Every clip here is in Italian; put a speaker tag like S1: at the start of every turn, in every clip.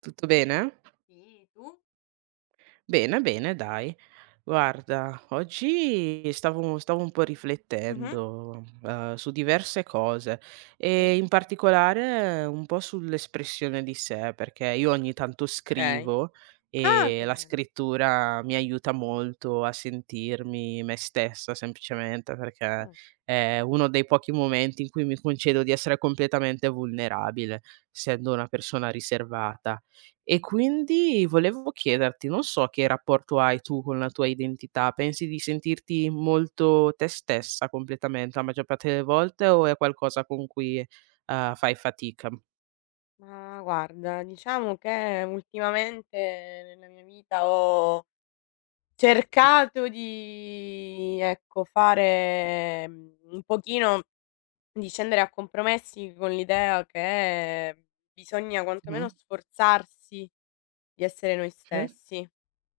S1: Tutto bene? Bene, bene dai. Guarda, oggi stavo un po'
S2: Mh-mh.
S1: riflettendo, su diverse cose e
S2: Sì,
S1: in particolare un po' sull'espressione di sé, perché io ogni tanto
S2: okay.
S1: scrivo
S2: Ah,
S1: e
S2: che
S1: la
S2: bello.
S1: scrittura mi aiuta molto a sentirmi me stessa semplicemente, perché
S2: Oh.
S1: è uno dei pochi momenti in cui mi concedo di essere completamente vulnerabile, essendo una persona riservata. E quindi volevo chiederti, non so che rapporto hai tu con la tua identità, pensi di sentirti molto te stessa completamente la maggior parte delle volte o è qualcosa con cui, fai fatica?
S2: Ma guarda, diciamo che ultimamente nella mia vita ho cercato di, ecco, fare, un pochino di scendere a compromessi con l'idea che bisogna
S1: Mh-mh.
S2: quantomeno sforzarsi di essere noi
S1: Sì,
S2: stessi.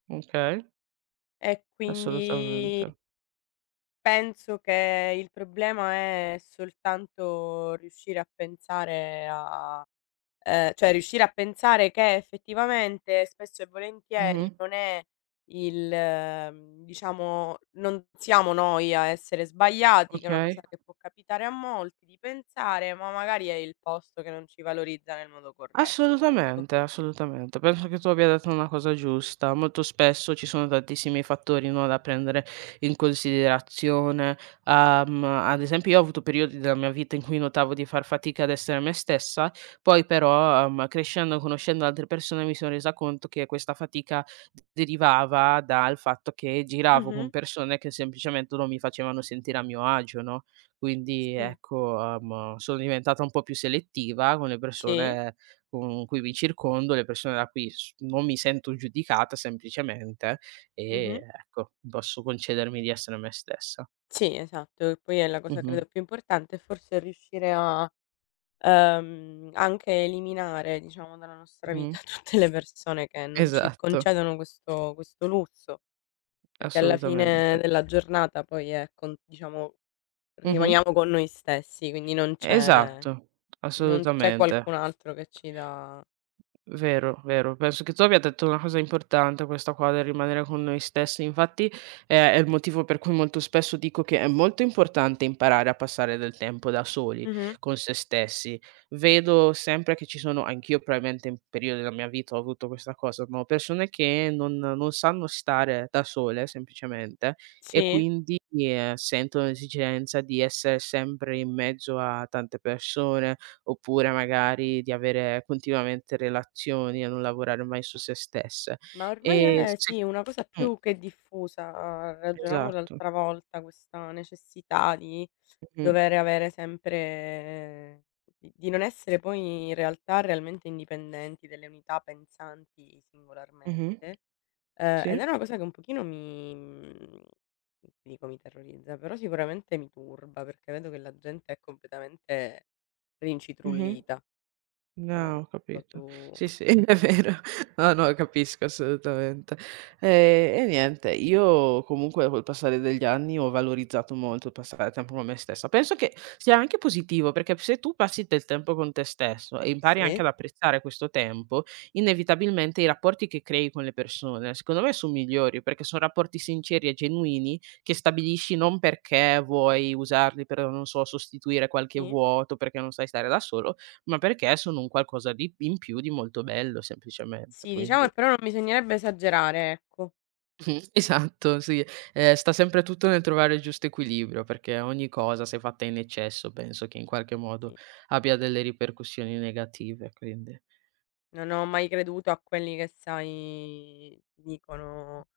S1: okay,
S2: E quindi
S1: assolutamente.
S2: penso che il problema è soltanto riuscire a pensare a cioè riuscire a pensare che effettivamente spesso e
S1: Mh-mh.
S2: volentieri non è il diciamo non siamo noi a essere sbagliati, che è una cosa
S1: Okay.
S2: che può capitare a molti di pensare, ma magari è il posto che non ci valorizza nel modo corretto, ecco.
S1: Assolutamente, assolutamente. Penso che tu abbia detto una cosa giusta. Molto spesso ci sono tantissimi fattori, no, da prendere in considerazione. Ad esempio, io ho avuto periodi della mia vita in cui notavo di far fatica ad essere me stessa, poi però, crescendo e conoscendo altre persone mi sono resa conto che questa fatica derivava dal fatto che giravo con
S2: Mh-mh.
S1: persone che semplicemente non mi facevano sentire a mio agio, no? Quindi
S2: Sì.
S1: ecco, sono diventata un po' più selettiva con le
S2: Sì.
S1: persone con cui mi circondo, le persone da cui s non mi sento giudicata semplicemente e
S2: Mh-mh.
S1: ecco, posso concedermi di essere me stessa.
S2: Sì, esatto, che poi è la cosa
S1: Mh-mh,
S2: credo più importante, forse riuscire a anche eliminare, diciamo, dalla nostra
S1: mh.
S2: vita tutte le persone che non ci
S1: Esatto,
S2: concedono questo lusso, perché alla fine
S1: assolutamente.
S2: della giornata poi è con diciamo,
S1: Mh-mh.
S2: rimaniamo con noi stessi, quindi non c'è
S1: Esatto,
S2: non c'è
S1: assolutamente.
S2: qualcun altro che ci dà
S1: Vero, vero. Penso che tu abbia detto una cosa importante questa qua del rimanere con noi stessi. Infatti, è il motivo per cui molto spesso dico che è molto importante imparare a passare del tempo da soli,
S2: mh-mh,
S1: con se stessi. Vedo sempre che ci sono anch'io probabilmente in periodi della mia vita ho avuto questa cosa, ma ho persone che non sanno stare da sole semplicemente e
S2: sì.
S1: quindi, sentono l'esigenza di essere sempre in mezzo a tante persone oppure magari di avere continuamente relazioni e non lavorare mai su se stesse.
S2: Ma ormai
S1: E
S2: è
S1: se
S2: sì, una cosa
S1: mh,
S2: più che diffusa. Ragionavo
S1: esatto.
S2: l'altra volta, questa necessità di
S1: Mh-mh,
S2: dover avere sempre di non essere poi in realtà realmente indipendenti, delle unità pensanti
S1: mh-mh,
S2: singolarmente,
S1: sì,
S2: ed è una cosa che un pochino ti dico mi terrorizza, però sicuramente mi turba, perché vedo che la gente è completamente
S1: mh-mh.
S2: rincitrullita. Ora
S1: No,
S2: non
S1: ho
S2: so
S1: capito.
S2: tu.
S1: Sì, sì, è vero. No, no, capisco assolutamente. E niente, io comunque col passare degli anni ho valorizzato molto il passare tempo con me stessa. Penso che sia anche positivo, perché se tu passi del tempo con te stesso e impari anche
S2: Sì?
S1: ad apprezzare questo tempo, inevitabilmente i rapporti che crei con le persone, secondo me son migliori, perché son rapporti sinceri e genuini che stabilisci non perché vuoi usarli per, non so, sostituire qualche
S2: Sì?
S1: vuoto, perché non sai stare da solo, ma perché sono un qualcosa di in più di molto bello semplicemente,
S2: Sì, diciamo
S1: quindi
S2: che però non bisognerebbe esagerare, ecco.
S1: Mh, esatto, sì. Sta sempre tutto nel trovare il giusto equilibrio, perché ogni cosa se fatta in eccesso penso che in qualche modo
S2: Sì.
S1: abbia delle ripercussioni negative, quindi
S2: Non ho mai creduto a quelli che sai dicono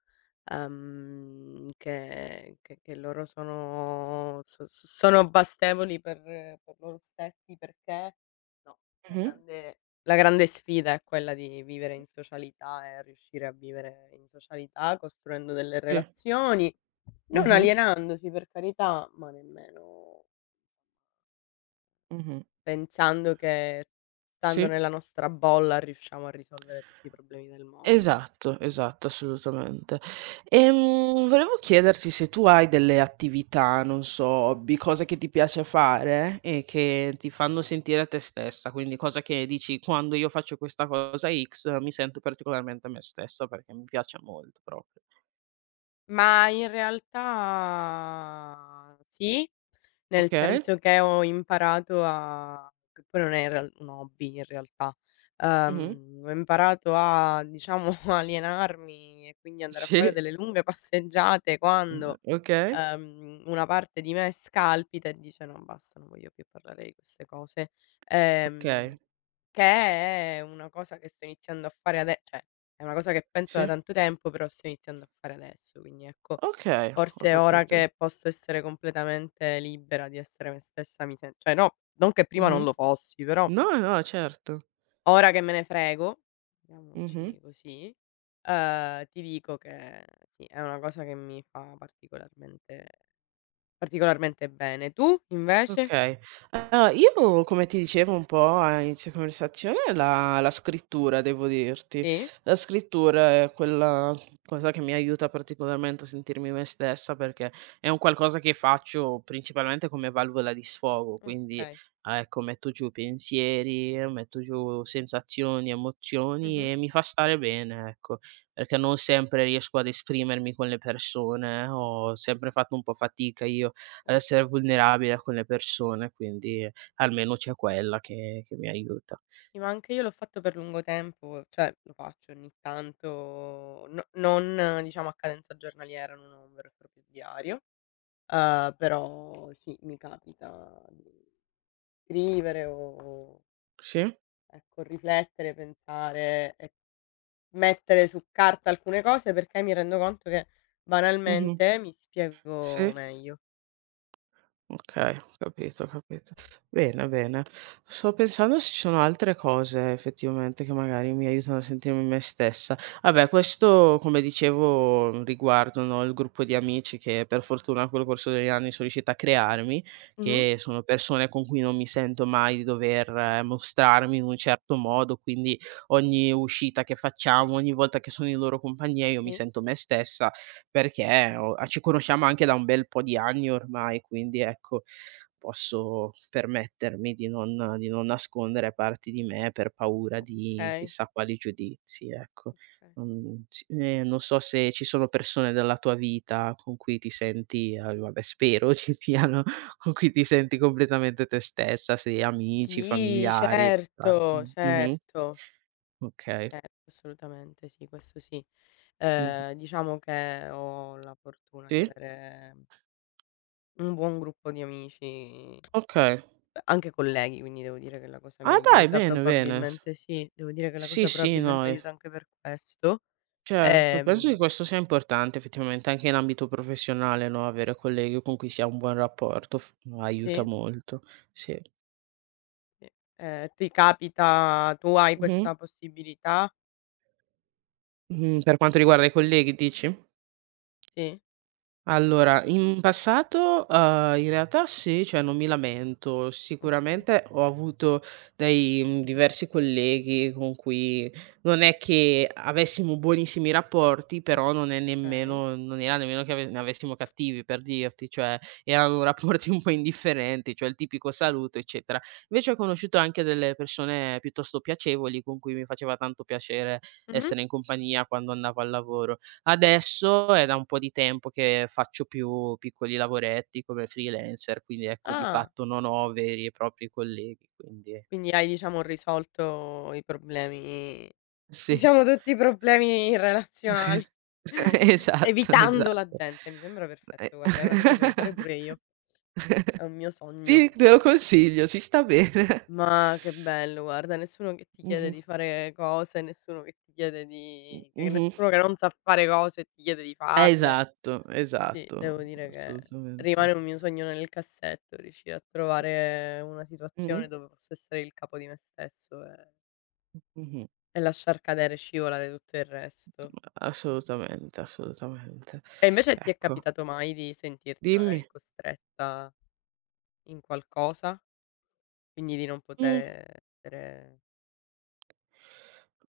S2: Che loro sono sono bastevoli per loro stessi perché no, la
S1: Mh-mh.
S2: grande la grande sfida è quella di vivere in socialità e riuscire a vivere in socialità costruendo delle
S1: Sì.
S2: relazioni, non
S1: Mh-mh.
S2: alienandosi per carità, ma nemmeno
S1: Mh-mh.
S2: pensando che stando
S1: Sì.
S2: nella nostra bolla riusciamo a risolvere tutti i problemi del mondo.
S1: Esatto, esatto, assolutamente. Volevo chiederti se tu hai delle attività, non so, hobby, cose che ti piace fare e che ti fanno sentire te stessa, quindi cosa che dici: "Quando io faccio questa cosa X mi sento particolarmente me stessa perché mi piace molto proprio."
S2: Ma in realtà sì, nel
S1: Okay.
S2: senso che ho imparato a che poi non è in real un hobby in realtà,
S1: Mh-mh.
S2: ho imparato a diciamo alienarmi e quindi andare a fare
S1: Sì.
S2: delle lunghe passeggiate quando,
S1: Okay.
S2: una parte di me scalpita e dice: "No basta, non voglio più parlare di queste cose." Ehm
S1: Okay.
S2: che è una cosa che sto iniziando a fare ade cioè, è una cosa che penso da
S1: Sì.
S2: tanto tempo, però sto iniziando a fare adesso, quindi ecco,
S1: Okay, ho
S2: forse ora
S1: capito.
S2: che posso essere completamente libera di essere me stessa mi sen cioè no, non che prima non
S1: Mh-mh.
S2: lo fossi, però
S1: No, no, certo.
S2: ora che me ne frego,
S1: Mh-mh.
S2: chiamiamoci così, ti dico che sì, è una cosa che mi fa particolarmente bene. Tu invece?
S1: Okay. Allora io, come ti dicevo un po' a inizio conversazione, la scrittura devo dirti.
S2: Sì?
S1: La scrittura è quella cosa che mi aiuta particolarmente a sentirmi me stessa, perché è un qualcosa che faccio principalmente come valvola di sfogo, quindi,
S2: Okay.
S1: ah, ecco, metto giù pensieri, metto giù sensazioni, emozioni
S2: Mh-mh.
S1: e mi fa stare bene, ecco, perché non sempre riesco ad esprimermi con le persone, ho sempre fatto un po' fatica io ad
S2: Mh.
S1: essere vulnerabile con le persone, quindi almeno c'è quella che mi aiuta.
S2: Sì, ma anche io l'ho fatto per lungo tempo, cioè lo faccio ogni tanto, no non diciamo a cadenza giornaliera, non ho un vero e proprio diario, però sì, mi capita di scrivere o
S1: Sì.
S2: ecco, riflettere, pensare e mettere su carta alcune cose perché mi rendo conto che
S1: Mh-mh.
S2: banalmente mi
S1: Sì.
S2: spiego meglio.
S1: Okay, ho capito, ho capito. Bene, bene. Sto pensando se ci sono altre cose effettivamente che magari mi aiutano a sentirmi me stessa. Vabbè, questo come dicevo riguardo, no, il gruppo di amici che per fortuna col corso degli anni sono riuscita a crearmi,
S2: Mh-mh,
S1: che sono persone con cui non mi sento mai di dover mostrarmi in un certo modo, quindi ogni uscita che facciamo, ogni volta che sono in loro compagnia io mi
S2: sì,
S1: sento me stessa perché ho a ci conosciamo anche da un bel po' di anni ormai, quindi ecco, posso permettermi di non nascondere parti di me per paura di
S2: okay,
S1: chissà quali giudizi, ecco.
S2: okay.
S1: Non so se ci sono persone della tua vita con cui ti senti a vabbè spero ci siano, con cui ti senti completamente te stessa, se amici,
S2: Sì,
S1: familiari,
S2: certo,
S1: mh-mh.
S2: certo.
S1: Okay.
S2: Certo, assolutamente sì, questo sì.
S1: Mh-mh.
S2: Diciamo che ho la fortuna di
S1: Sì?
S2: avere un buon gruppo di amici,
S1: Okay.
S2: anche colleghi, quindi devo dire che la cosa mi
S1: Ah dai,
S2: aiuta.
S1: bene, bene.
S2: Probabilmente sì, devo dire che la
S1: Sì,
S2: cosa
S1: sì, no,
S2: probabilmente
S1: eff
S2: aiuta anche per questo.
S1: certo. Penso
S2: Ehm,
S1: che questo sia importante effettivamente anche in ambito professionale, no, avere colleghi con cui si ha un buon rapporto f aiuta
S2: sì,
S1: molto, sì.
S2: sì. Ti capita tu hai
S1: Mh-mh.
S2: questa possibilità?
S1: Per quanto riguarda i colleghi dici?
S2: Sì?
S1: Allora, in passato, in realtà sì, cioè non mi lamento.
S2: Okay,
S1: Sicuramente ho avuto dei diversi colleghi con cui non è che avessimo buonissimi rapporti, però
S2: okay.
S1: non era nemmeno che ave ne avessimo cattivi, per dirti, cioè erano rapporti un po' indifferenti, cioè il tipico saluto, eccetera. Invece ho conosciuto anche delle persone piuttosto piacevoli, con cui mi faceva tanto piacere
S2: Mh-mh.
S1: essere in compagnia quando andavo al lavoro. Adesso è da un po' di tempo che faccio più piccoli lavoretti come freelancer, quindi ecco di
S2: Ah,
S1: fatto non ho veri e propri colleghi, quindi
S2: quindi hai diciamo risolto i problemi.
S1: sì.
S2: Diciamo tutti i problemi relazionali,
S1: Esatto,
S2: evitando la
S1: esatto.
S2: gente. Mi sembra
S1: E
S2: perfetto, guarda, è una cosa che voglio fare pure io, è un mio sogno.
S1: Sì, te lo consiglio, ci sta bene.
S2: Ma che bello, guarda, nessuno che ti chiede
S1: Mh-mh,
S2: di fare cose, nessuno che ti chiede di che
S1: mh-mh.
S2: nessuno che non sa fare cose ti chiede di farle.
S1: Esatto,
S2: Sì,
S1: esatto,
S2: devo dire che rimane
S1: assolutamente.
S2: un mio sogno nel cassetto, riuscire a trovare una
S1: Mh-mh,
S2: situazione dove posso essere il capo di me stesso e
S1: mh-mh.
S2: lasciar cadere e scivolare tutto il resto.
S1: Assolutamente, assolutamente.
S2: E invece ti è
S1: Ecco,
S2: capitato mai di sentirti
S1: dimmi.
S2: magari costretta in qualcosa? Quindi di non
S1: Mh.
S2: potere essere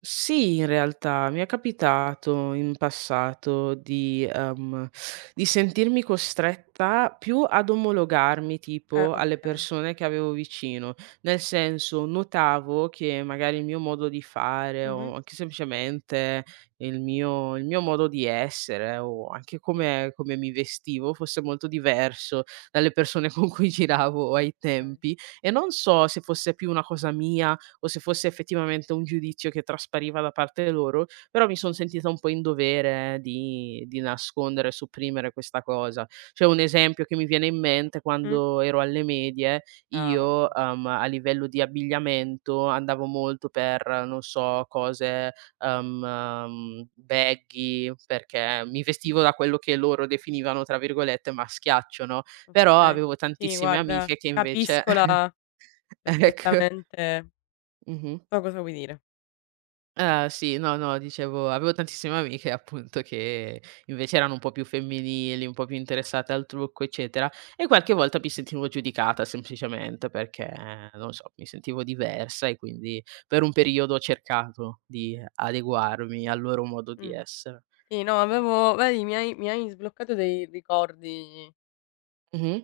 S1: Sì, in realtà mi è capitato in passato di sentirmi costretta più ad omologarmi tipo alle
S2: okay.
S1: persone che avevo vicino, nel senso notavo che magari il mio modo di fare
S2: Mh-mh,
S1: o anche semplicemente il mio modo di essere o anche
S2: sì,
S1: come mi vestivo fosse molto diverso dalle persone con cui giravo ai
S2: okay.
S1: tempi e non so se fosse più una cosa mia o se fosse effettivamente un giudizio che traspariva da parte loro, però mi son sentita un po' in dovere di nascondere e supprimere questa cosa. C'è un esempio che mi viene in mente:
S2: Mh.
S1: quando ero alle medie
S2: Ah,
S1: io,
S2: vabbè,
S1: a livello di abbigliamento andavo molto per, non so, cose, baggy, perché mi vestivo da quello che loro definivano, tra virgolette, "maschiaccio", no, però
S2: okay.
S1: avevo
S2: Sì,
S1: tantissime
S2: guarda,
S1: amiche che invece
S2: capisco la
S1: ecco.
S2: perfettamente
S1: Mh-mh.
S2: so cosa vuoi dire.
S1: Ah sì, no, no, dicevo avevo tantissime amiche appunto che invece erano un po' più femminili, un po' più interessate al trucco, eccetera, e qualche volta mi sentivo giudicata semplicemente perché, non so, mi sentivo diversa e quindi per un periodo ho cercato di adeguarmi al loro modo di
S2: Mh.
S1: essere.
S2: Sì, no,
S1: Mh.
S2: avevo vedi mi hai sbloccato dei ricordi.
S1: Mh-mh.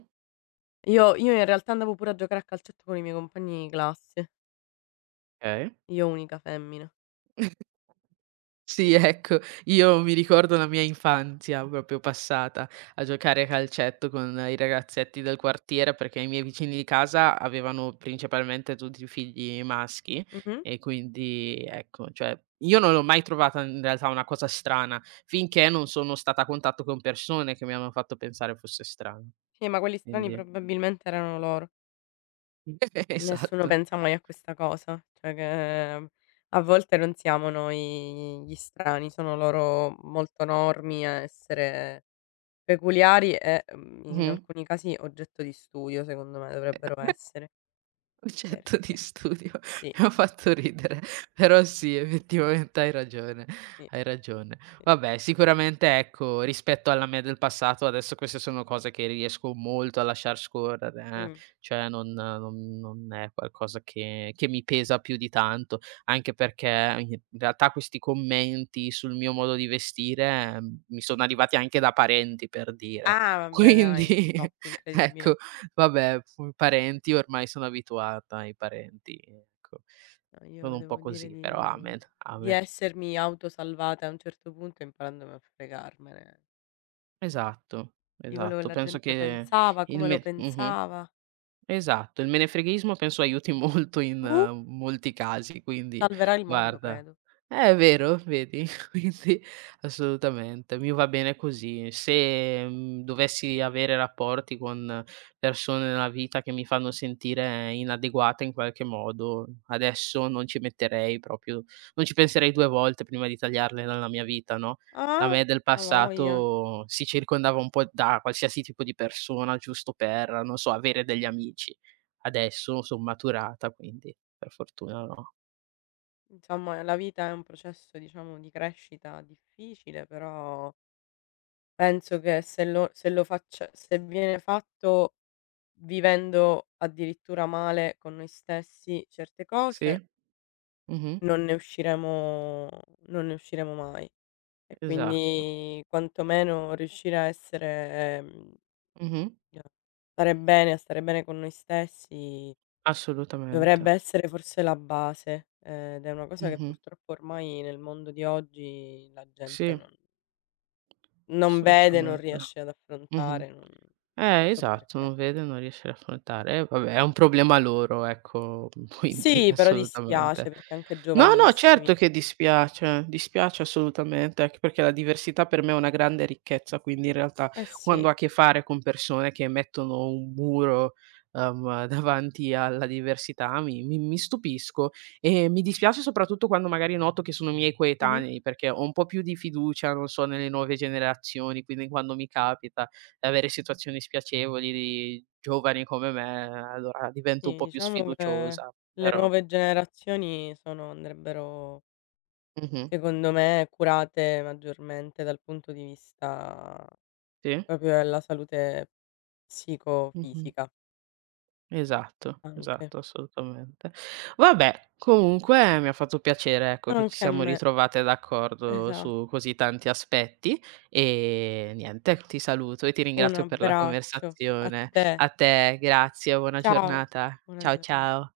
S2: Io in realtà andavo pure a giocare a calcetto con i miei compagni di classe,
S1: Okay.
S2: io unica femmina,
S1: Sì,
S2: sì.
S1: ecco, io mi ricordo la mia infanzia proprio passata a giocare a calcetto con i ragazzetti del quartiere, perché i miei vicini di casa avevano principalmente tutti figli maschi
S2: Mh-mh.
S1: e quindi ecco, cioè io non l'ho mai trovata in realtà una cosa strana, finché non sono stata a contatto con persone che mi hanno fatto pensare fosse strano,
S2: Sì, ma quelli strani
S1: quindi
S2: probabilmente erano loro. Nessuno
S1: esatto.
S2: pensa mai a questa cosa, cioè che a volte non siamo noi gli strani, sono loro molto normi a essere peculiari e, in
S1: Mh-mh.
S2: alcuni casi oggetto di studio secondo me dovrebbero essere,
S1: Concetto di
S2: perché
S1: studio,
S2: sì,
S1: mi ha fatto ridere, però sì, effettivamente hai ragione,
S2: sì,
S1: hai ragione.
S2: sì.
S1: Vabbè, sicuramente ecco, rispetto alla me del passato, adesso queste sono cose che riesco molto a lasciar scorrere,
S2: Mh.
S1: cioè non è qualcosa che mi pesa più di tanto, anche perché in realtà questi commenti sul mio modo di vestire, mi sono arrivati anche da parenti, per dire.
S2: Ah vabbè dai,
S1: Quindi
S2: top, incredibile.
S1: ecco, Vabbè, fu parenti ormai sono abituata ai parenti, ecco.
S2: No,
S1: Sono
S2: io
S1: un po'
S2: devo dire
S1: così, però amen,
S2: di
S1: amen.
S2: essermi autosalvata a un certo punto imparandomi a fregarmene
S1: Esatto,
S2: di quello che
S1: esatto.
S2: la
S1: Penso
S2: gente
S1: che
S2: pensava,
S1: il
S2: come lo
S1: me mh-mh.
S2: pensava.
S1: Esatto, il menefreghismo penso aiuti molto in
S2: Uh!
S1: molti casi, quindi
S2: Salverà il mondo
S1: guarda
S2: credo.
S1: è vero, vedi? Quindi assolutamente, mi va bene così. Se, dovessi avere rapporti con persone nella vita che mi fanno sentire inadeguata in qualche modo, adesso non ci penserei 2 volte prima di tagliarle dalla mia vita, no? La
S2: Ah,
S1: me del
S2: avoglia.
S1: passato si circondava un po' da qualsiasi tipo di persona, giusto per, non so, avere degli amici. Adesso son maturata, quindi per fortuna no.
S2: Insomma, la vita è un processo, diciamo, di crescita difficile, però penso che se lo faccia se viene fatto vivendo addirittura male con noi stessi certe
S1: Sì,
S2: cose,
S1: mh-mh,
S2: non ne usciremo non ne usciremo mai. E
S1: esatto.
S2: quindi quantomeno riuscire a essere,
S1: Mh-mh,
S2: a a stare bene con noi stessi.
S1: assolutamente.
S2: Dovrebbe essere forse la base, ed è una cosa che
S1: Mh-mh.
S2: purtroppo ormai nel mondo di oggi la gente
S1: Sì,
S2: non vede, non
S1: assolutamente.
S2: riesce ad
S1: Mh-mh.
S2: affrontare, non so
S1: Esatto,
S2: perché.
S1: non vede, non riesce ad affrontare. Vabbè, è un problema loro, ecco, quindi
S2: Sì, però dispiace
S1: assolutamente.
S2: perché anche
S1: No, no,
S2: giovanissimi.
S1: certo che dispiace, dispiace assolutamente, anche perché la diversità per me è una grande ricchezza, quindi in realtà
S2: Eh sì,
S1: quando ho a che fare con persone che mettono un muro, davanti alla diversità mi stupisco e mi dispiace soprattutto quando magari noto che sono miei
S2: mh-mh,
S1: coetanei, perché ho un po' più di fiducia, non so, nelle nuove generazioni, quindi quando mi capita avere situazioni spiacevoli di giovani come me, allora divento un
S2: sì,
S1: po' più
S2: diciamo che
S1: sfiduciosa,
S2: le
S1: però
S2: nuove generazioni sono andrebbero,
S1: Mh-mh.
S2: secondo me, curate maggiormente dal punto di vista
S1: Sì.
S2: proprio della salute
S1: Mh-mh.
S2: psicofisica
S1: Esatto,
S2: anche.
S1: esatto, assolutamente. Vabbè, comunque mi ha fatto piacere, ecco, che ci
S2: Anche a
S1: siamo
S2: me,
S1: ritrovate d'accordo
S2: esa
S1: su così tanti aspetti e niente, ti saluto e ti
S2: Un
S1: ringrazio per la
S2: abbraccio a
S1: conversazione.
S2: te.
S1: A te, grazie, buona
S2: Ciao,
S1: giornata.
S2: buona
S1: Ciao,
S2: giornata.
S1: ciao.